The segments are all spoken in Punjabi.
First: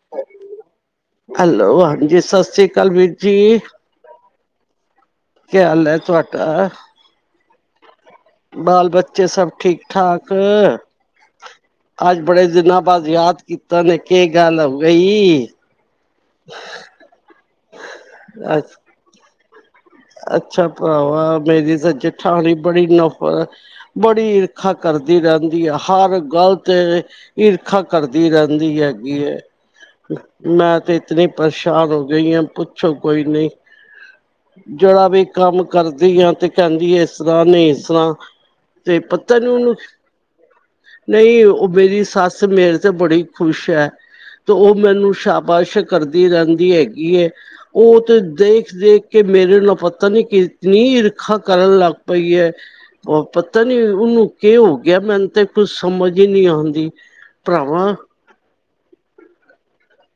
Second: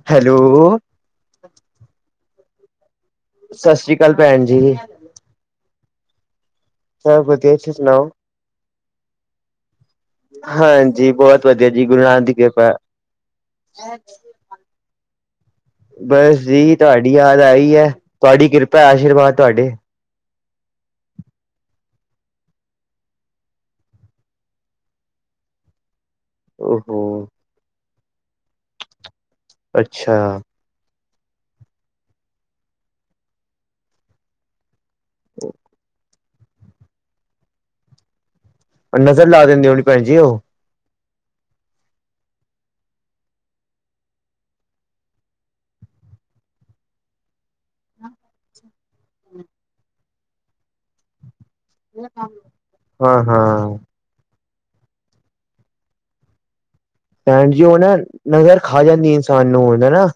ਹ ਹੈਲੋ ਹੈਲੋ ਹਾਂਜੀ ਸਤਿ ਸ਼੍ਰੀ ਅਕਾਲ ਵੀ ਸਤਿ ਸ੍ਰੀ ਅਕਾਲ ਭੈਣ ਜੀ ਕੀ ਹਾਲ ਐ ਤੁਹਾਡਾ? ਬਸ ਵਧੀਆ ਤੁਸੀਂ ਸੁਣਾਓ ਬਾਲ ਬੱਚੇ ਸਬ ਠੀਕ ਠਾਕ। ਹਾਂਜੀ, ਬਹੁਤ ਵਧੀਆ ਜੀ ਗੁਰੂ ਅੱਜ ਨਾਨਕ ਦੀ ਬੜੇ ਕਿਰਪਾ। ਦਿਨਾਂ ਬਾਅਦ ਯਾਦ ਕੀਤਾ ਨ ਕਿ ਗੱਲ ਗਈ। ਬਸ ਜੀ ਤੁਹਾਡੀ ਯਾਦ ਆਈ ਹੈ, ਤੁਹਾਡੀ ਅ ਕਿਰਪਾ ਆਸ਼ੀਰਵਾਦ ਤੁਹਾਡੇ। ਅੱਛਾ ਭਰਾਵਾ ਮੇਰੀ ਤਾਂ ਜਠਾਣੀ ਬੜੀ ਨਫ਼ਰ ਬੜੀ ਈਰਖਾ ਕਰਦੀ ਰਹਿੰਦੀ ਹੈ ਹਰ। ਗਲ ਤੇ ਓਹੋ, ਈਰਖਾ ਕਰਦੀ ਰਹਿੰਦੀ ਹੈਗੀ ਹੈ, ਅੱਛਾ ਮੈਂ ਤੇ ਇਤਨੀ ਪਰੇਸ਼ਾਨ ਹੋ ਗਈ ਹੈ, ਪੁੱਛੋ ਕੋਈ ਨਹੀਂ। ਜਿਹੜਾ ਵੀ ਕੰਮ ਕਰਦੀ ਆ, ਤੇ ਕਹਿੰਦੀ ਇਸ ਤਰ੍ਹਾਂ ਨਹੀਂ ਇਸ ਤਰ੍ਹਾਂ ਤੇ ਨਜ਼ਰ ਪਤਾ ਨ ਲਾ ਦਿੰਦੇ ਨੂੰ ਹੋਣੀ ਭੈਣ ਜੀ ਉਹ ਨਹੀਂ ਉਹ ਮੇਰੀ ਸੱਸ ਮੇਰੇ ਤੇ ਬੜੀ ਖ਼ੁਸ਼ ਹੈ। ਤੇ ਉਹ ਮੈਨੂੰ ਸ਼ਾਬਾਸ਼ ਕਰਦੀ ਰਹਿੰਦੀ ਹੈਗੀ ਹੈ। ਉਹ ਤੇ ਦੇਖ ਦੇਖ ਕਿ ਮੇਰੇ ਨ ਪੱਤਾ ਨੀ ਇਨੀ ਇਰਖਾ ਕਰਨ ਲੱਗ ਪਈ ਹੈ, ਪਤਾ ਹਾਂ-ਹਾਂ। ਨੀ ਉਹਨੂੰ ਕੀ ਹੋ ਗਿਆ ਮੈਨੂੰ ਤੇ ਕੁਝ ਸਮਝ ਹੀ ਨਹੀਂ ਆਉਂਦੀ। ਭੈਣ ਜੀ ਉਹ ਨਾ ਨਜ਼ਰ ਖਾ ਜਾਂਦੀ ਇਨਸਾਨ ਨੂੰ ਹੈਨਾ।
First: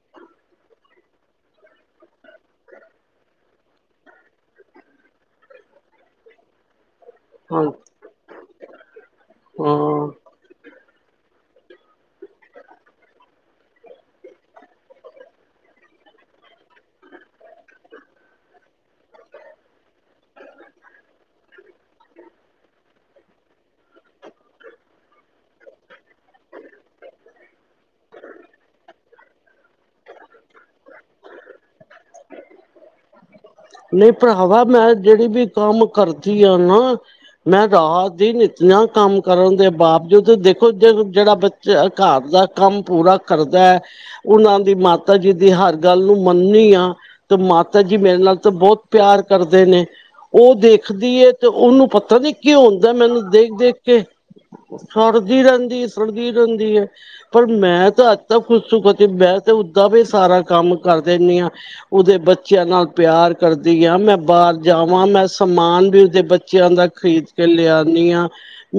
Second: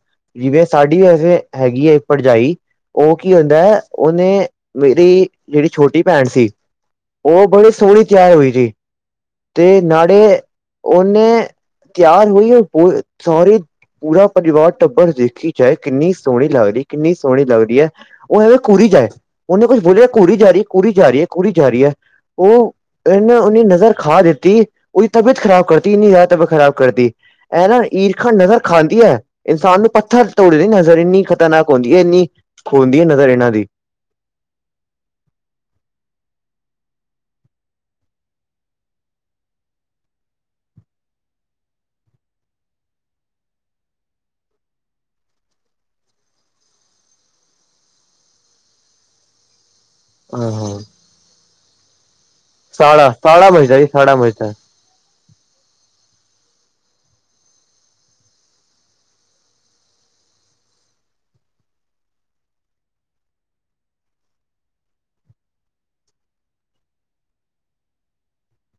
ਜਿਵੇ ਸਾਡੀ ਵੈਸੇ ਹੈਗੀ ਹੈ ਭਰਜਾਈ। ਉਹ ਕੀ ਹੁੰਦਾ ਹੈ, ਉਹਨੇ ਮੇਰੀ ਜਿਹੜੀ ਛੋਟੀ ਭੈਣ ਸੀ। ਉਹ ਹਾਂ ਬੜੀ ਸੋਹਣੀ ਤਿਆਰ ਹੋ ਸੀ, ਤੇ ਹਾਂ ਨਾੜੇ ਉਹਨੇ। ਤਿਆਰ ਹੋਈ ਸੋਰੀ ਪੂਰਾ ਪਰਿਵਾਰ ਟੱਬਰ ਦੇਖੀ ਜਾਏ, ਕਿੰਨੀ ਸੋਹਣੀ ਲੱਗਦੀ, ਕਿੰਨੀ ਸੋਹਣੀ ਲੱਗਦੀ ਹੈ। ਉਹ ਹੈ ਘੂਰੀ ਜਾਏ, ਉਹਨੇ ਕੁਛ ਬੋਲਿਆ ਘੂਰੀ ਜਾ ਰਹੀ ਹੈ, ਘੂਰੀ ਜਾ ਰਹੀ ਹੈ ਘੂਰੀ ਜਾ ਰਹੀ ਹੈ। ਉਹ ਉਹਨੀ ਨਜ਼ਰ ਖਾ ਦੇਤੀ ਉਹਦੀ ਤਬੀਅਤ ਖਰਾਬ ਕਰਤੀ ਇੰਨੀ ਜ਼ਿਆਦਾ ਤਬੀਅਤ ਖਰਾਬ। ਕਰਦੀ ਇਹ ਨਾ ਈਰਖਾ ਨਜ਼ਰ ਖਾਂਦੀ ਹੈ। ਇਨਸਾਨ ਨੂੰ ਪੱਥਰ ਤੋੜ ਦੇ ਨਜ਼ਰ ਇੰਨੀ ਖ਼ਤਰਨਾਕ ਹੁੰਦੀ ਹੈ। ਇੰਨੀ ਖੁੰਦੀ ਹੈ ਨਜ਼ਰ ਇਹਨਾਂ ਦੀ ਨਹੀਂ ਭਰਾਵਾ ਮੈਂ ਜਿਹੜੀ ਵੀ ਕੰਮ ਕਰਦੀ ਆ ਨਾ। ਮੈਂ ਰਾਹਤ ਦੀ ਨੀਤੀਆਂ ਕੰਮ ਕਰਨ ਦੇ ਬਾਵਜੂਦ ਦੇਖੋ ਜਿਹੜਾ ਘਰ ਦਾ ਕੰਮ ਪੂਰਾ ਕਰਦਾ। ਉਹਨਾਂ ਦੀ ਮਾਤਾ ਜੀ ਦੀ ਹਰ ਗੱਲ ਨੂੰ ਮੰਨਣੀ ਆ ਤੇ ਮਾਤਾ ਜੀ ਮੇਰੇ ਨਾਲ ਬਹੁਤ ਪਿਆਰ ਕਰਦੇ ਨੇ ਹਾਂ ਉਹ ਹਾਂ ਦੇਖਦੀ ਹੈ। ਤੇ ਉਹਨੂੰ ਪਤਾ ਨੀ ਕੀ ਹੁੰਦਾ ਸਾੜਾ ਮੈਨੂੰ ਸਾੜਾ ਦੇਖ, ਦੇਖ ਮੱਝਦਾ ਜੀ ਕੇ ਸਾੜਾ ਮੱਝਦਾ ਸੜਦੀ ਰਹਿੰਦੀ ਹੈ, ਸੜਦੀ ਰਹਿੰਦੀ ਏ। ਪਰ ਮੈਂ ਤਾਂ ਅੱਜ ਤੱਕ ਕੁਛ ਕਦੀ ਮੈਂ ਤੇ ਓਦਾਂ ਵੀ ਸਾਰਾ ਕੰਮ ਕਰ ਦਿੰਦੀ ਹਾਂ। ਉਹਦੇ ਬੱਚਿਆਂ ਨਾਲ ਪਿਆਰ ਕਰਦੀ ਆ ਮੈਂ ਬਾਹਰ ਜਾਵਾਂ ਮੈਂ ਸਮਾਨ ਵੀ ਉਹਦੇ ਬੱਚਿਆਂ ਦਾ ਖਰੀਦ ਕੇ ਲਿਆਉਦੀ ਹਾਂ।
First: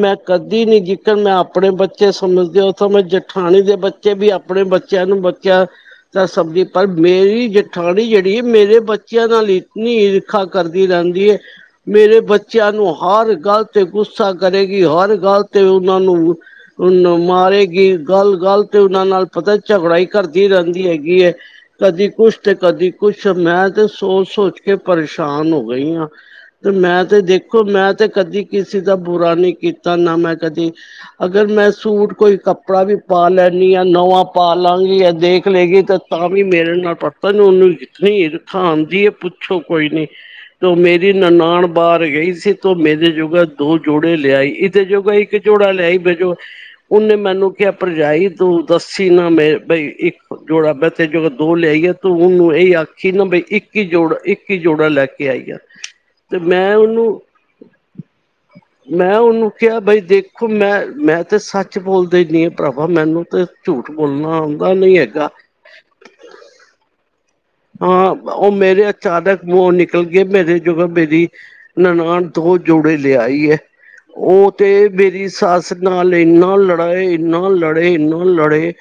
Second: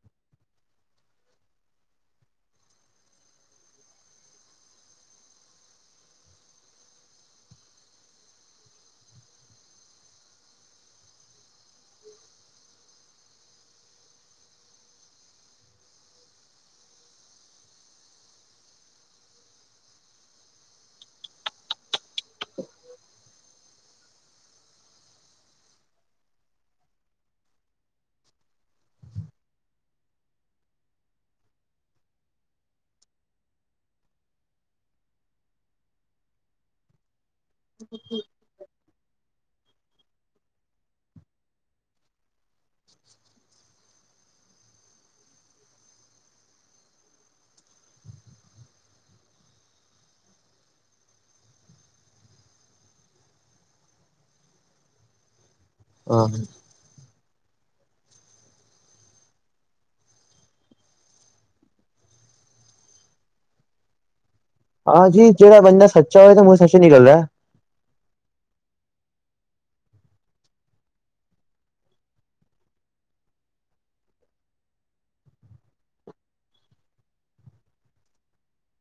ਮੈਂ ਕਦੀ ਨੀ ਜਿਦਾ ਮੈਂ ਆਪਣੇ ਬੱਚੇ ਸਮਝਦੇ ਉਥੋ ਮੈਂ ਜਠਾਣੀ ਦੇ ਬ ਵੀ ਆਪਣੇ ਬੱਚਿਆਂ ਨੂੰ ਬੱਚਿਆਂ ਤਾਂ ਸਦੀ ਪਰ ਮੇਰੀ ਜਠਾਣੀ ਜਿਹੜੀ ਹੈ ਮੇਰੇ ਬੱਚਿਆਂ ਨਾਲ ਇਤਨੀ ਇਰਖਾ ਕਰਦੀ ਰਹਿੰਦੀ ਏ ਮੇਰੇ ਬੱਚਿਆਂ ਨੂੰ ਹਰ ਗੱਲ ਤੇ ਗੁੱਸਾ ਕਰੇਗੀ। ਹਰ ਗੱਲ ਤੇ ਉਹਨਾਂ ਨੂੰ ਉਹਨੂੰ ਨੂੰ ਮਾਰੇਗੀ ਗੱਲ, ਗੱਲ ਤੇ ਉਹਨਾਂ ਨਾਲ ਪਤਾ ਝਗੜਾ ਕਰਦੀ ਰਹਿੰਦੀ ਹੈਗੀ ਏ ਕਦੀ ਕੁਛ ਤੇ ਕਦੀ ਕੁਛ ਮੈਂ ਤੇ ਸੋਚ-ਸੋਚ ਕੇ ਪਰੇਸ਼ਾਨ ਹੋ ਗਈ ਆਂ। ਤੇ ਮੈਂ ਤੇ ਦੇਖੋ ਮੈਂ ਤੇ ਕਦੀ ਕਿਸੇ ਦਾ ਬੁਰਾ ਨਈ ਕੀਤਾ ਨਾ ਮੈਂ ਕਦੀ ਅਗਰ ਮੈਂ ਸੂਟ ਕੋਈ ਕੱਪੜਾ ਵੀ ਪਾ ਲੈਂਨੀ ਆਂ ਨਵਾਂ ਪਾ ਲਾਂਗੀ ਏਹ ਦੇਖ ਲਏਗੀ ਤਾਂ ਤਾਂ ਵੀ ਮੇਰੇ ਨਾਲ ਪਤਾ ਨੂੰ ਓਨੂੰ ਇਤਨੀ ਈਰਖਾ ਆਂਦੀ ਏ ਪੁੱਛੋ ਕੋਈ ਨੀ ਤੋ ਮੇਰੀ ਨਨਾਨ ਬਾਹਰ ਗਈ ਸੀ ਤੋ ਮੇਰੇ ਜੋਗਾ ਦੋ ਜੋੜੇ ਲਿਆਈ ਇਦੇ ਜੋਗਾ ਇੱਕ ਜੋੜਾ ਲਿਆਈ ਵਜੋੋ ਓਨੇ ਮੈਨੂੰ ਕਿਆ ਭਰਜਾਈ ਤੂੰ ਦੱਸੀ ਨਾ ਮੈਂ ਬਈ ਇੱਕ ਜੋੜਾ ਮੈਂ ਤੇ ਜੋੜਾ ਦੋ ਲਿਆਈ ਆ। ਤੂੰ ਓਨੂੰ ਇਹੀ ਆਖੀ ਨਾ ਬਈ ਇੱਕੀ ਜੋੜਾ ਇੱਕੀ ਜੋੜਾ ਲੈ ਕੇ ਆਈ ਆ, ਹਾਂ ਤੇ ਮੈਂ ਓਨੂੰ ਹਾਂ [unintelligible] ਮੈਂ ਓਨੂੰ ਕਿਆ ਬਈ ਦੇਖੋ ਮੈਂ-ਮੈਂ ਤੇ ਸੱਚ ਬੋਲ ਦੇਨੀ ਆ ਭਰਾਵਾ ਮੈਨੂੰ ਤੇ ਝੂਠ ਬੋਲਨਾ ਔਂ ਹਾਂਜੀ ਜੇੜਾ ਬੰਦਾ ਸੱਚਾ ਹੋਵੇ ਤੇ ਮੂੰ ਚੋਂ ਸੱਚ ਈ ਨਿਕਲਦਾ। ਹਾਂ ਓ ਮੇਰੇ ਅਚਾਨਕ ਮੂੰਹੋਂ ਨਿਕਲ ਗਏ ਮੇਰੇ ਜੋ ਮੇਰੀ ਨਨਾਣ ਦੋ ਜੋੜੇ ਲਿਆਈ ਐ। ਓ ਤੇ ਮੇਰੀ ਸੱਸ ਨਾਲ ਏਨਾ ਲੜੇ-ਏਨਾ ਲੜੇ-ਏਨਾ ਲੜੇ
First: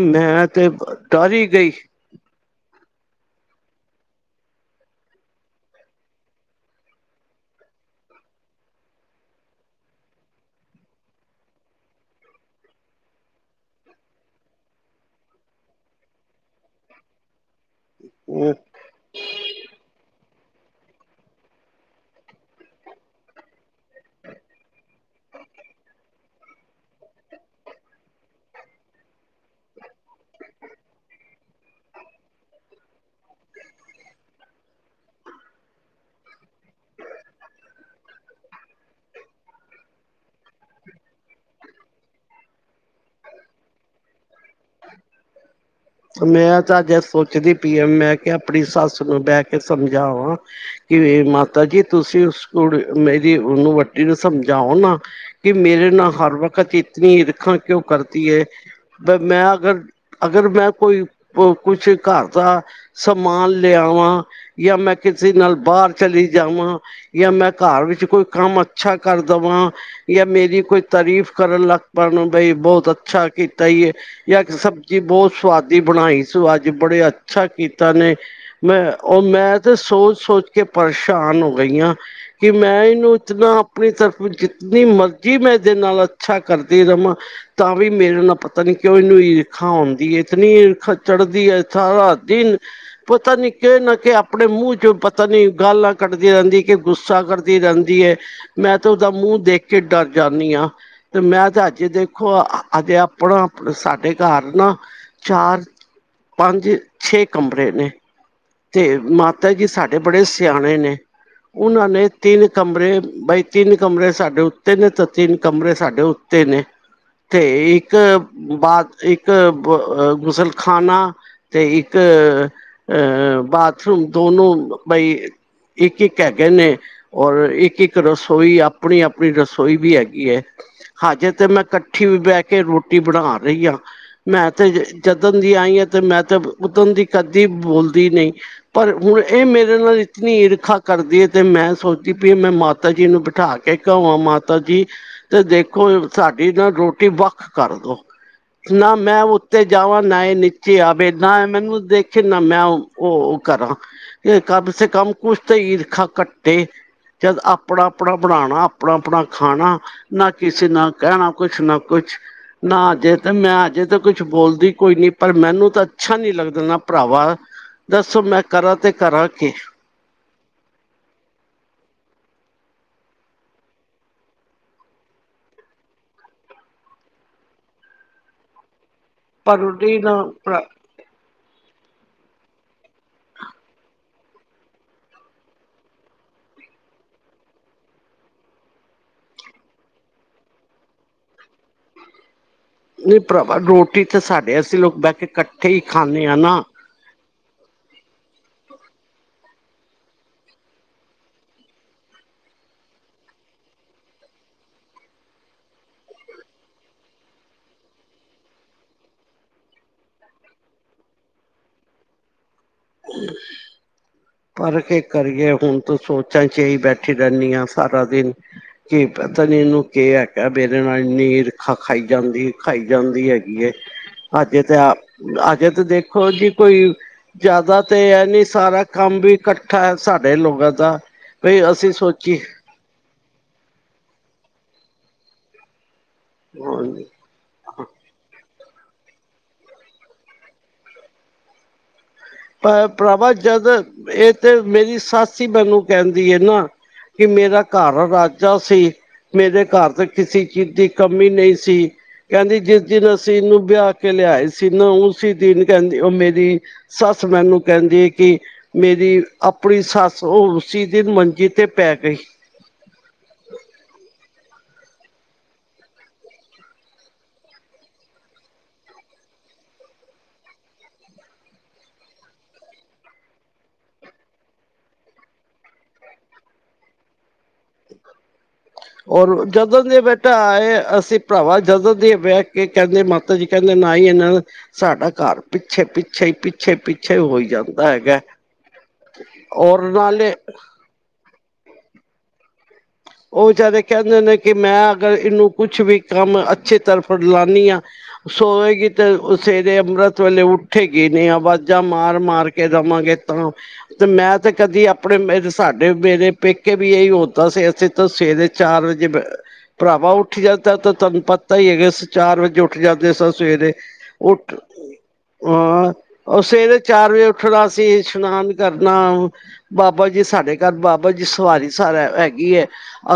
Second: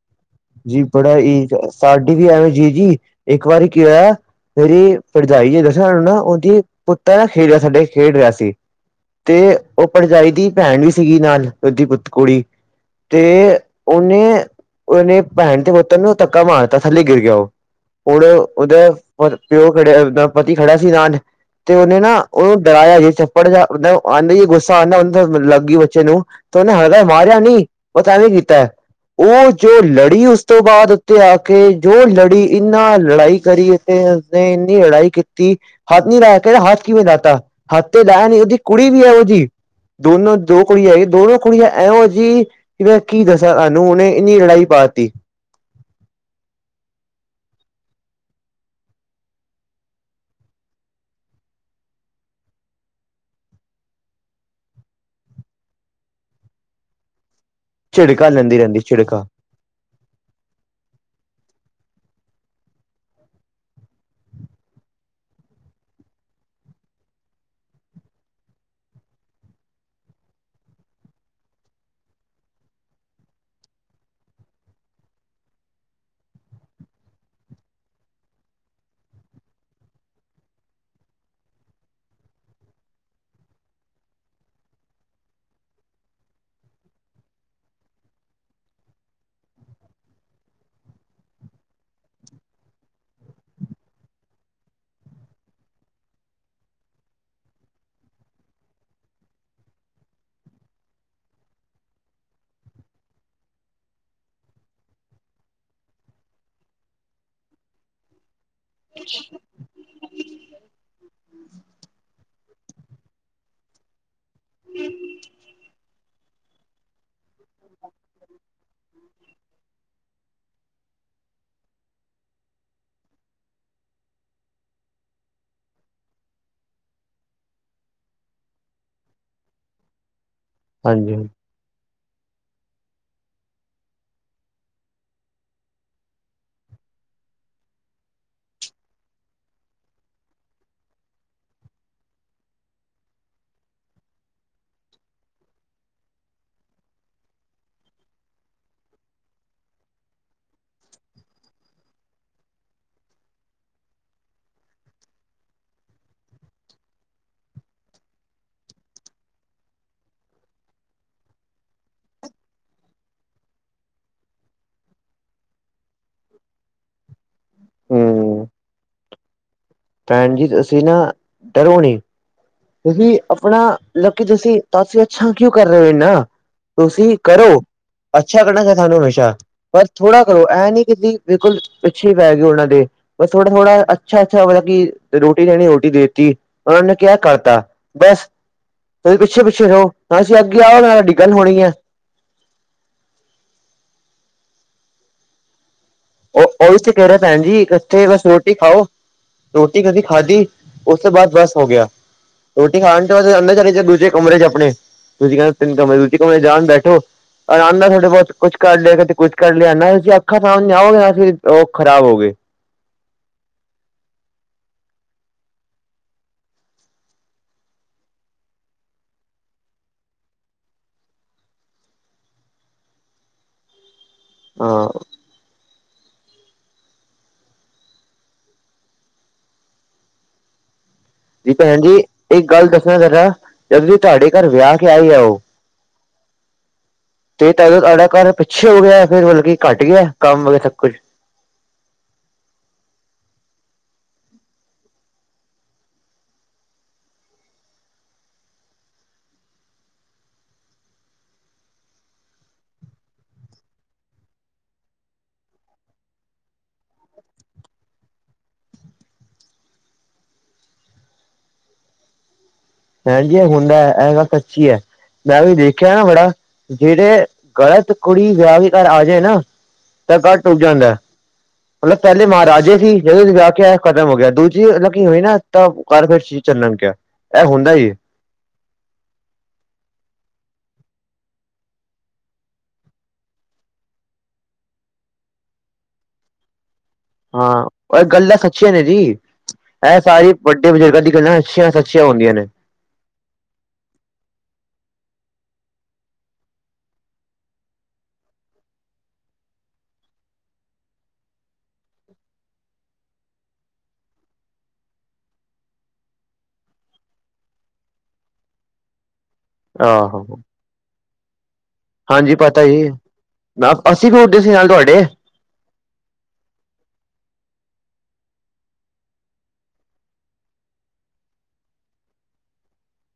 ਮੈਂ ਤੇ ਜੀ ਬੜਾ ਡਰ ਹੀ ਈ ਗਈ ਸਾਡੀ ਵੀ ਐਵੇਂ ਜੀ-ਜੀ ਇੱਕ ਵਾਰੀ ਕੀ ਹੋਏਆ ਮੇਰੀ ਭਰਜਾਈ ਨੇ ਦੱਸੇਆ ਨਾ ਓਨੂੰ ਓਦੀ ਪੁੱਤ ਨਾ [unintelligible] ਖੇਡਿਆ ਸਾਡੇ ਖੇਡ ਰਿਆ ਸੀ। ਤੇ ਓ ਭਰਜਾਈ ਦੀ ਭੈਨ ਵੀ ਸੀਗੀ ਨਾਲ ਓਦੀ ਪੁੱਤ ਕੁੜੀ ਤੇ ਓਨੇ-ਓਨੇ ਭੈਣ ਦੇ ਪੁੱਤ ਨੂੰ ਧੱਕਾ ਮਾਰਤਾ ਥੱਲੇ ਗਿਰ ਗਿਆ ਓ। ਹੁਣ ਓਦਾ ਪਿਓ ਖੜਿਆ ਪਤੀ ਖੜਾ ਸੀ ਨਾਲ ਤੇ ਓਨੇ ਨਾ ਓਨੂੰ ਡਰਾਇਆ ਜੇ ਚੱਪੜ ਜਾ ਮਤਲਬ ਆਂਟੀ ਗੁੱਸਾ ਆਂਦਾ ਹੁੰਦਾ ਓ ਲੱਗਈ ਬੱਚੇ ਨੂੰ ਤੇ ਓਨੇ ਹਲੇ ਮਾਰਿਆ ਨੀ ਬਸ ਐਵੇਂ ਕੀਤਾ ਤੇ ਓ ਜੋ ਲੜ ਲੜੀ ਉਸ ਤੋਂ ਬਾਅਦ ਓਥੇ ਆ ਕੇ ਜੋ ਲੜੀ ਇੰਨਾ ਲੜਾਈ ਕਰੀ ਇਥੇ ਨੇ ਇੰਨੀ ਲੜਾਈ ਕੀਤੀ ਹੱਥ ਨੀ ਲਾਇਆ ਕੈਂਦਾ ਹੱਥ ਕਿਵੇਂ ਲਾਤਾ ਹੱਥ ਤੇ ਲਾਏਆ ਨੀ ਓਦੀ ਕੁੜੀ ਵੀ ਓਹੋ ਜਹੀ ਦੋਨੋ ਦੋ ਕੁੜੀ ਆਈ ਦੋਨੋ ਕੁੜੀਆਂ ਐਹੋ ਜੀ ਕੀ ਮੈਂ ਕੀ ਦੱਸਾਂ ਤਾਨੂੰ ਓਨੇ ਇੰਨੀ ਲੜਾਈ ਪਾਤੀ। ਮੈਂ ਤਾਂ ਅਜੇ ਸੋਚਦੀ ਪੀਆਂ ਮੈਂ ਕਿਆ ਆਪਣੀ ਸੱਸ ਨੂੰ ਬਹਿ ਕੇ ਸਮਝਾਵਾਂ ਕਿ ਮਾਤਾ ਜੀ ਤੁਸੀਂ ਉਸ ਕੋਲ ਮੇਰੀ ਓਨੂੰ ਵੱਡੀ ਨੂੰ ਸਮਝਾਓ ਨਾ। ਕਿ ਮੇਰੇ ਨਾਲ ਹਰ ਵਕਤ ਇਤਨੀ ਈਰਖਾ ਕਿਓਂ ਕਰਦੀ ਝਿੜਕਾ ਏ, ਲੈਂਦੀ ਰਹਿੰਦੀ ਝਿੜਕਾ ਮੈਂ ਅਗਰ-ਅਗਰ ਮੈਂ ਕੋਈ ਕੁਛ ਘਰ ਦਾ ਸਮਾਨ ਲਿਆਵਾਂ ਜਾਂ ਮੈਂ ਕਿਸੇ ਨਾਲ ਬਾਰ ਚਲੀ ਜਾਵਾਂ ਜਾਂ ਮੈਂ ਘਰ ਵਿੱਚ ਕੋਈ ਕੰਮ ਅੱਛਾ ਕਰ ਦਵਾਂ ਜਾਂ ਮੇਰੀ ਕੋਈ ਤਾਰੀਫ਼ ਕਰਨ ਲੱਗ ਪੈਨ ਬਈ ਬੋਤ ਅੱਛਾ ਕੀਤਾ ਈ ਏ। ਜਾ ਅੱਜ ਸਬਜ਼ੀ ਬਹੁ ਸਵਾਦੀ ਬਣਾਈ ਸੋ ਅੱਜ ਬੜਾ ਅੱਛਾ ਕੀਤਾ ਓਨੇ ਮੈਂ ਓ ਮੈਂ ਤੇ ਸੋਚ-ਸੋਚ ਕੇ ਪਰੇਸ਼ਾਨ ਹੋ ਗਈ ਆਂ। ਕਿ ਮੈਂ ਏਨੂੰ ਇਤਨਾ ਆਪਣੀ ਤਰਫ਼ ਜਿਤਨੀ ਮਰਜ਼ੀ ਮੈਂ ਏਦੇ ਨਾਲ ਅੱਛਾ ਕਰਦੀ ਰਵਾਂ ਤਾਂ ਵੀ ਮੇਰੇ ਨਾਲ ਪਤਾ ਨੀ ਕਿਓਂ ਏਨੂੰ ਮੇਰੇ ਈਰਖਾ ਔਂਦੀ ਏ। ਇਤਨੀ ਈਰਖਾ ਚੜਦੀ ਐ ਸਾਰਾ ਦਿਨ ਪਤਾ ਨੀ ਕਿ ਨਾ ਕਿ ਆਪਣੇ ਮੂੰਹ ਚੋ ਪਤਾ ਨੀ ਗਾਲਾਂ ਕੱਢਦੀ ਰੈਂਦੀ ਕਿ ਗੁੱਸਾ ਕਰਦੀ ਰੈਂਦੀ ਏ, ਮੈਂ ਤੇ ਓਦਾ ਮੂੰਹ ਦੇਖ ਕੇ ਡਰ ਜਾਂਨੀ ਆਂ। ਤੇ ਮੈਂ ਤੇ ਅੱਜੇ ਦੇਖੋ ਅਜੇ ਆਪਣਾ ਸਾਡੇ ਘਰ ਨਾ ਚਾਰ, ਪੰਜ, ਛੇ ਕਮਰੇ ਨੇ। ਤੇ ਮਾਤਾ ਜੀ ਸਾਡੇ ਬੜੇ ਸਿਆਣੇ ਨੇ ਉਹਨਾਂ ਨੇ ਤਿੰਨ ਕਮਰੇ ਬਾਈ ਤਿੰਨ ਕਮਰੇ ਸਾਡੇ ਉੱਤੇ ਨੇ ਤੇ ਤਿੰਨ ਕਮਰੇ ਸਾਡੇ ਉੱਤੇ ਨੇ। ਤੇ ਇੱਕ ਬਾਦ ਇ ਕ ਗੁਸਲਖਾਨਾ ਤੇ ਇੱਕ ਅ ਬਾਥਰੂਮ ਦੋਨੋ ਬਈ ਇੱਕ-ਇੱਕ ਹੈਗੇ ਨੇ। ਔਰ ਇੱਕ-ਇੱਕ ਰਸੋਈ ਆਪਣੀ-ਆਪਣੀ ਰਸੋਈ ਵੀ ਹੈਗੀ ਹੈ ਹਾਂਜੀ ਹਜੇ ਤੇ ਮੈਂ ਕ ਠੀ ਵੀ ਬਹਿ ਕੇ ਰੋਟੀ ਬਣਾ ਰਹੀ ਆ। ਮੈਂ ਤੇ ਜਦਣ ਦੀ ਆਈ ਹਾਂ ਤੇ ਮੈਂ ਤੇ ਉੱਦਣ ਦੀ ਕਦੀ ਬੋਲਦੀ ਨਈ। ਪਰ ਹੁਣ ਇਹ ਮੇਰੇ ਨਾਲ ਇਤਨੀ ਈਰਖਾ ਕਰਦੀ ਹੈ ਤੇ ਮੈਂ ਸੋਚਦੀ ਪੀ ਆ ਮੈਂ ਮਾਤਾ ਜੀ ਨੂੰ ਬਿਠਾ ਕੇ ਕੇ ਕਵਾਂ ਮਾਤਾ ਜੀ ਤੇ ਦੇਖੋ ਸਾਡੀ ਨਾ ਰੋਟੀ ਵੱਖ ਕਰਦੋ। ਨਾ ਮੈਂ ਉੱਤੇ ਜਾਵਾਂ ਨਾ ਇਹ ਨੀਚੇ ਆਵੇ ਨਾ ਮੈਨੂੰ ਦੇਖੇ ਨਾ ਮੈਂ ਓ ਕਰਾਂ ਤੇ ਕਮ ਸੇ ਕਮ ਕੁਛ ਤਾਂ ਈਰਖਾ ਕੱਟੇ। ਜਦ ਆਪਣਾ-ਆਪਣਾ ਬਣਾਣਾ ਆਪਣਾ-ਆਪਣਾ ਖਾਣਾ। ਨਾ ਕਿਸੇ ਨਾ ਕਹਿਣਾ ਕੁਛ ਨਾ ਕੁਛ। ਨਾ ਅਜੇ ਤੇ ਮੈਂ ਅਜੇ ਤਾਂ ਕੁਛ ਬੋਲਦੀ ਕੋਈ ਨੀ ਪਰ ਮੈਨੂੰ ਤਾਂ ਅੱਛਾ ਨੀ ਲੱਗਦਾ ਨਾ ਭਰਾਵਾ। ਦੱਸੋ ਮੈਂ ਹਮ ਕਰਾ ਤੇ ਕਰਾ ਕੀ। ਭੈਣ ਜੀ ਤੁਸੀਂ ਨਾ ਡਰੋ ਨੀ। ਤੁਸੀਂ ਆਪਣਾ ਲ ਜਸੀ ਤਾਂਸੀ ਅੱਛਾ ਕਿਉਂ ਕਰ ਰਹੇ ਹੋ ਇਨ੍ਹਾਂ। ਤੁਸੀਂ ਕਰੋ ਅੱਛਾ ਕਰਨਾ [unintelligible] ਤੁਹਾਨੂੰ ਹਮੇਸ਼ਾ ਪਰ ਨਹੀਂ ਨਾ ਥੋੜਾ ਕਰੋ ਭਰਾ, ਇਹ ਨੀ ਕਿ ਬੀ ਬਿਲਕੁਲ ਪਿੱਛੇ ਹੀ ਪੈ ਗਏ ਉਹਨਾਂ ਦੇ ਥੋੜਾ-ਥੋੜਾ ਅੱਛਾ-ਅੱਛਾ ਮਲਬ ਕੀ ਰੋਟੀ ਲਣੀ ਰੋਟੀ ਦੇਤੀ ਉਹਨਾ ਨੇ ਕਿਹਾ ਕਰਤਾ ਬਸ। ਤੁਸੀਂ ਪਿੱਛੇ-ਪਿੱਛੇ ਰਹੋ ਨਾ ਤੁਸੀਂ ਅੱਗੇ ਆਓ ਨਾ, ਨਾ ਹਾਡੀ ਗੱਲ ਹੋਣੀ ਹੈ। ਨਹੀਂ ਭਰਾਵਾ ਰੋਟੀ ਤਾਂ ਸਾਡੇ ਅਸੀਂ ਲੋਕ ਬਹਿ ਕੇ ਕੱਠੇ ਹੀ ਖਾਂਦੇ ਹਾਂ ਉਹ ਨਾ। ਉਹੀ ਤੇ ਕਿਹ ਰਹੀਆਂ ਭੈਣ ਜੀ ਕਿੱਥੇ ਬਸ ਰੋਟੀ ਖਾਓ। ਰੋਟੀ ਕਦੀ ਖਾਧੀ ਉਸ ਤੋਂ ਬਾਦ ਬਸ ਹੋ ਗਿਆ। ਰੋਟੀ ਖਾਣ ਤੋਂ ਬਾਦ ਅੰਦਰ ਚਲੇ ਜਾਓ ਦੂਜੇ ਕਮਰੇ ਚ ਆਪਣੇ। ਤੁਸੀਂ ਕਹਿੰਦੇ ਤਿੰਨ ਕਮਰੇ ਦੂਜੀ ਕਮਰੇ ਜਾਣ ਬੈਠੋ ਆਰਾਮ ਨਾਲ ਥੋੜੇ ਬਹੁ ਕੁਛ ਕਰ ਲਿਆ ਕਦੇ ਕੁੱਝ ਕਰ ਲਿਆ ਨਾ ਤੁਸੀਂ ਅੱਖਾਂ ਸਾ ਜਾਓਗੇ [unintelligible] ਫਿਰ ਉਹ ਖਰਾਬ ਹੋ ਗਈ। [inaudible] ਪਰ ਕੀ ਕਰੀਏ ਹੁਣ ਤੂੰ ਸੋਚਾ ਇਚ ਹੀ ਬੈਠੀ ਰੈਨੀ ਹੈ ਆ ਸਾਰਾ ਦਿਨ। ਕੀ ਪਤਾ ਨੀ ਇਹਨੂੰ ਕਿ ਹੈ ਕਿਆ ਮੇਰੇ ਨਾਲੰ ਇਰਖਾ ਖਾਈ ਜਾਂਦੀ ਖਾਈ ਜਾਂਦੀ ਹੈਗੀ ਹੈ। [inaudible] ਹਜੇ ਤੇ ਹਾਂ ਆ ਅਜੇ ਤੇ ਦੇਖੋ ਜੀ ਕੋਈ ਜਾਦਾ ਤੇ ਇਹ ਨੀ ਸਾਰਾ ਕੰਮ ਵੀ ਕੱਠਾ ਹੈ ਸਾਡੇ ਲੋਗਾ ਦਾ। ਜੀ ਬਈ ਭੈਣ ਅਸੀਂ ਜੀ ਸੋਚੀ ਇੱਕ ਗੱਲ ਦੱਸਣਾ ਜਰਾ ਜਦ ਦੀ ਤੁਹਾਡੇ ਘਰ ਵਿਆਹ ਕੇ ਆਈ ਆ ਉਹ ਹਾਂਜੀ। ਤੇ ਤਦੋਂ ਤੁਹਾਡਾ ਘਰ ਪਿੱਛੇ ਹੋ ਗਿਆ ਫਿਰ ਮਤਲਬ ਕੀ ਘੱਟ ਗਿਆ ਕੰਮ ਵਗ ਸਭ ਕੁਝ। ਪਰ ਭਰਾਵਾ ਜਦ ਇਹ ਤੇ ਮੇਰੀ ਸੱਸ ਹੀ ਮੈਨੂੰ ਕਹਿੰਦੀ ਏ ਨਾ। ਕਿ ਮੇਰਾ ਘਰ ਰਾਜਾ ਸੀ। ਮੇਰੇ ਘਰ ਤੇ ਕਿਸੇ ਚੀਜ਼ ਦੀ ਕਮੀ ਨਹੀ ਸੀ। ਕਹਿੰਦੀ ਜਿਸ ਦਿਨ ਅਸੀ ਇਹਨੂੰ ਵਿਆਹ ਕੇ ਲਿਆਏ ਸੀ ਨਾ ਉਸ ਦਿਨ ਕਹਿੰਦੀ ਉਹ ਮੇਰੀ ਸੱਸ ਮੈਨੂੰ ਕਹਿੰਦੀ ਹੈ ਕਿ ਮੇਰੀ ਆਪਣੀ ਸੱਸ ਉਹ ਉਸੀ ਦਿਨ ਮੰਜੀ ਤੇ ਪੈ ਗਈ। ਹ ਜੀ ਇਹ ਹੁੰਦਾ ਇਹ ਗੱਲ ਤੇ ਅੱਛੀ ਹੈ। ਮੈਂ ਵੀ ਦੇਖਿਆ ਨਾ ਬੜਾ ਜਿਹੜੇ ਗ਼ਲਤ ਕੁੜੀ ਵਿਆਹ ਵੀ ਘਰ ਆ ਜਾਏ ਨਾ। ਤਾਂ ਘਰ ਉਜੜ ਜਾਂਦਾ। ਮਤਲਬ ਪਹਿਲੇ ਮਹਾਰਾਜੇ ਸੀ ਜਦੋਂ ਵਿਆਹ ਕਿਹਾ ਖਤਮ ਹੋ ਗਿਆ ਦੂਜੀ ਮਤਲਬ ਕੀ ਹੋਈ ਨਾ। ਤਾਂ ਘਰ ਫਿਰ ਚ ਚੱਲਣ ਗਿਆ। ਇਹ ਹੁੰਦਾ ਹੀ ਔਰ ਜਦੋਂ ਦੇ ਬੇਟਾ ਆਏ ਅਸੀਂ ਭਰਾਵਾ ਜਦੋਂ ਦੀ ਬਹਿ ਕੇ ਕਹਿੰਦੇ ਮਾ ਤਾਂ ਜੀ ਕਹਿੰਦੇ ਨਾ ਹੀ ਇਹਨਾਂ ਨੇ ਸਾਡਾ ਘਰ ਪਿੱਛੇ ਪਿੱਛੇ ਹੀ ਪਿੱਛੇ ਪਿੱਛੇ, ਪਿੱਛੇ ਹੋਈ ਹਾਂ ਜਾਂਦਾ ਉਹ ਹੈਗਾ ਗੱਲਾਂ ਤਾਂ ਸੱਚੀਆਂ ਨੇ ਜੀ ਔਰ ਇਹ ਸਾਰੀ ਨਾਲੇ ਵੱਡੇ ਬਜ਼ੁਰਗਾਂ ਦੀ ਗੱਲਾਂ ਅੱਛੀਆਂ ਸੱਚੀਆਂ ਹੁੰਦੀਆਂ ਨੇ। ਉਹ ਵਿਚਾਰੇ ਕਹਿੰਦੇ ਨੇ ਕਿ ਮੈਂ ਅਗਰ ਇਹਨੂੰ ਕੁਛ ਵੀ ਕੰਮ ਅੱਛੇ ਤਰਫ ਲਾਉਦੀ ਹਾਂ। ਸੋਏਗੀ ਤੇ ਸਵੇਰੇ ਅੰਮ੍ਰਿਤ ਵੇਲੇ ਉੱਠੇ ਗਏ ਨੇ ਅਵਾਜ਼ਾਂ ਮਾਰ ਮਾਰ ਕੇ। ਕੇ ਦੇਵਾਂਗੇ ਤਾਂ ਤੇ ਮੈਂ ਤੇ ਕਦੀ ਆਪਣੇ ਮੇਰੇ ਸਾਡੇ ਮੇਰੇ ਪੇਕੇ ਵੀ ਇਹੀ ਉਦਾਂ ਸੀ ਅਸੀਂ ਤਾਂ ਸਵੇਰੇ ਚਾਰ ਵਜੇ ਭਰਾਵਾ ਆਹੋ ਉੱਠੀ ਜਾਂਦਾ ਤੇ ਤੁਹਾਨੂੰ ਪਤਾ ਹੀ ਹੈਗਾ। ਹਾਂਜੀ ਚਾਰ ਵਜੇ ਪਤਾ ਉੱਠ ਜੀ ਜਾਂਦੇ ਸਾਂ ਸਵੇਰੇ ਮੈਂ- ਅਸੀਂ ਵੀ ਉੱਡੇ ਸੀ ਉੱਠ ਨਾਲ ਤੁਹਾਡੇ ਹਾਂ ਉਹ ਸਵੇਰੇ ਚਾਰ ਵਜੇ ਉੱਠਣਾ ਸੀ ਇਸ਼ਨਾਨ ਕਰਨਾ। ਬਾਬਾ ਜੀ ਸਾਡੇ ਘਰ ਬਾਬਾ ਜੀ ਸਵਾਰੀ ਸਾਰ ਹੈਗੀ ਏ।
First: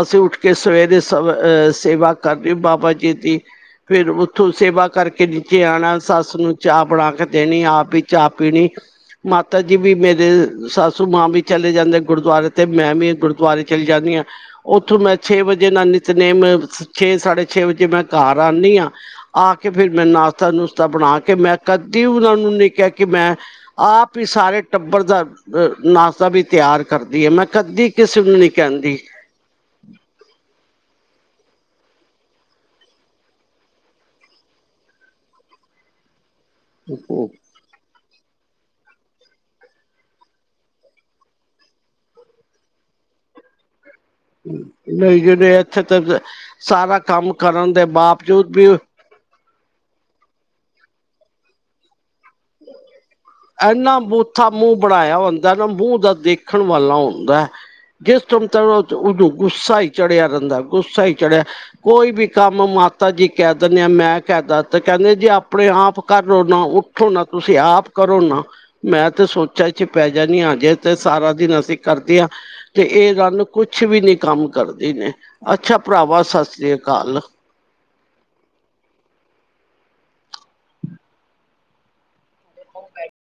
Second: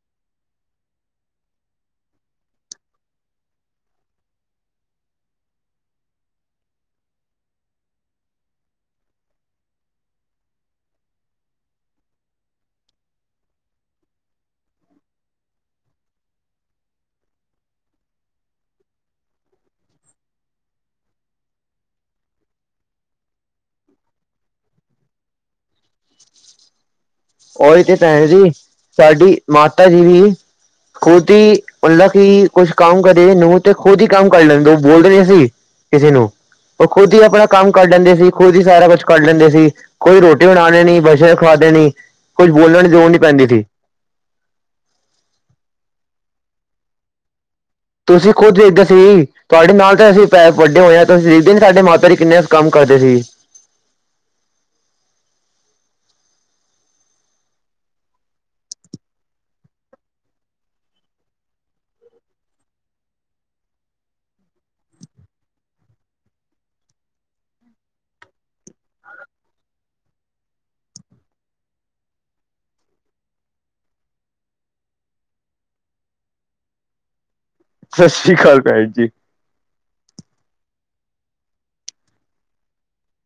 ਅਸੀਂ ਉੱਠ ਕੇ ਸਵੇਰੇ ਸ ਅਹ ਸੇਵਾ ਕਰਨੀ ਬਾਬਾ ਜੀ ਦੀ। ਫਿਰ ਉੱਥੋਂ ਸੇਵਾ ਕਰਕੇ ਨੀਚੇ ਆਉਣਾ ਸੱਸ ਨੂੰ ਚਾਹ ਬਣਾ ਕੇ ਦੇਣੀ ਆਪ ਵੀ ਚਾਹ ਪੀਣੀ। ਮਾਤਾ ਜੀ ਵੀ ਮੇਰੇ ਸਾਸੂ ਮਾਂ ਵੀ ਚਲੇ ਜਾਂਦੇ ਗੁਰਦੁਆਰੇ ਤੇ ਮੈਂ ਵੀ ਗੁਰਦੁਆਰੇ ਚਲੀ ਜਾਂਦੀ ਹਾਂ। ਉੱਥੋਂ ਮੈਂ ਛੇ ਵਜੇ ਨਾਲ ਨਿਤਨੇਮ ਛੇ ਸਾਢੇ ਛੇ ਵਜੇ ਮੈਂ ਘਰ ਆਉਂਦੀ ਹਾਂ। ਆ ਕੇ ਫੇਰ ਮੈਂ ਨਾਸ਼ਤਾ ਨੁਸ਼ਤਾ ਬਣਾ ਕੇ ਮੈਂ ਕਦੀ ਉਹਨਾਂ ਨੂੰ ਨਹੀਂ ਕਿਹਾ ਕਿ ਮੈਂ ਆਪ ਹੀ ਸਾਰੇ ਟੱਬਰ ਦਾ ਨਾਸ਼ਤਾ ਵੀ ਤਿਆਰ ਕਰਦੀ ਹੈ ਮੈਂ ਉਹੀ ਕਦੀ ਤੇ ਕਿਸੇ ਭੈਣ ਨੂੰ ਨੀ ਜੀ ਕਹਿੰਦੀ। ਸਾਡੀ ਮਾਤਾ ਜੀ ਵੀ ਖੁਦ ਹੀ ਮਤਲਬ ਕਿ ਕੁਛ ਕੰਮ ਕਰੇ ਨੂੰਹ ਤੇ ਖੁਦ ਹੀ ਕੰਮ ਕਰ ਲੈਣ ਦਿਓ ਬੋਲਦੇ ਸੀ। ਕਿਸੇ ਨੂੰ ਉਹ ਖੁਦ ਹੀ ਆਪਣਾ ਕੰਮ ਕਰ ਲੈਂਦੇ ਸੀ ਖੁਦ ਹੀ ਸਾਰਾ ਕੁਛ ਕਰ ਲੈਂਦੇ ਸੀ ਕੋਈ ਰੋਟੀ ਬਣਾ ਦੇਣੀ ਬਸ਼ੇ ਖਵਾ ਦੇਣੀ। ਕੁੱਝ ਬੋਲਣ ਦੀ ਲੋੜ ਨਹੀਂ ਪੈਂਦੀ ਸੀ। ਨਹੀਂ ਜਿਹੜੇ ਇੱਥੇ ਤੇ ਸਾਰਾ ਕੰਮ ਕਰਨ ਦੇ ਤੁਸੀਂ ਬਾਵਜੂਦ ਖੁਦ ਵੀ ਇਦਾਂ ਸੀ। ਤੁਹਾਡੇ ਨਾਲ ਤਾਂ ਅਸੀਂ ਪੈਕ ਵੱਡੇ ਹੋਏ ਹਾਂ ਤੁਸੀਂ ਦੇਖਦੇ ਸਾਡੇ ਮਾਤਾ ਜੀ ਕਿੰਨੇ ਕੁ ਕੰਮ ਕਰਦੇ ਸੀ। ਇਨਾ ਬੂਥਾ ਮੂੰਹ ਬਣਾਇਆ ਹੁੰਦਾ ਨਾ ਮੂੰਹ ਦਾ ਦੇਖਣ ਵਾਲਾ ਹੁੰਦਾ। ਜਿਸ ਟਾਈਮ ਤਦ ਗੁੱਸਾ ਹੀ ਚੜਿਆ ਰਹਿੰਦਾ ਗੁੱਸਾ ਹੀ ਚੜਿਆ। ਕੋਈ ਵੀ ਕੰਮ ਮਾਤਾ ਜੀ ਕਹਿ ਦਿੰਦੇ ਆ ਮੈਂ ਕਹਿਦਾ ਤੇ ਕਹਿੰਦੇ ਜੇ ਆਪਣੇ ਆਪ ਕਰ ਲਓ ਨਾ। ਉਥੋਂ ਨਾ ਤੁਸੀਂ ਆਪ। ਕਰੋ ਨਾ ਮੈਂ ਤੇ ਸੋਚਿਆ ਚ ਪੈ ਜਾਨੀ ਆ ਅਜੇ ਤੇ ਸਾਰਾ ਦਿਨ ਅਸੀਂ ਕਰਦੇ ਹਾਂ। ਤੇ ਇਹ ਰਨ ਕੁਛ ਵੀ ਨੀ ਕੰਮ ਕਰਦੀ ਨੇ ਅੱਛਾ ਭਰਾਵਾ ਸਤਿ ਸ੍ਰੀ ਅਕਾਲ। ਸਤਿ ਸ੍ਰੀ ਅਕਾਲ ਭੈਣ ਜੀ। ਉਕੇ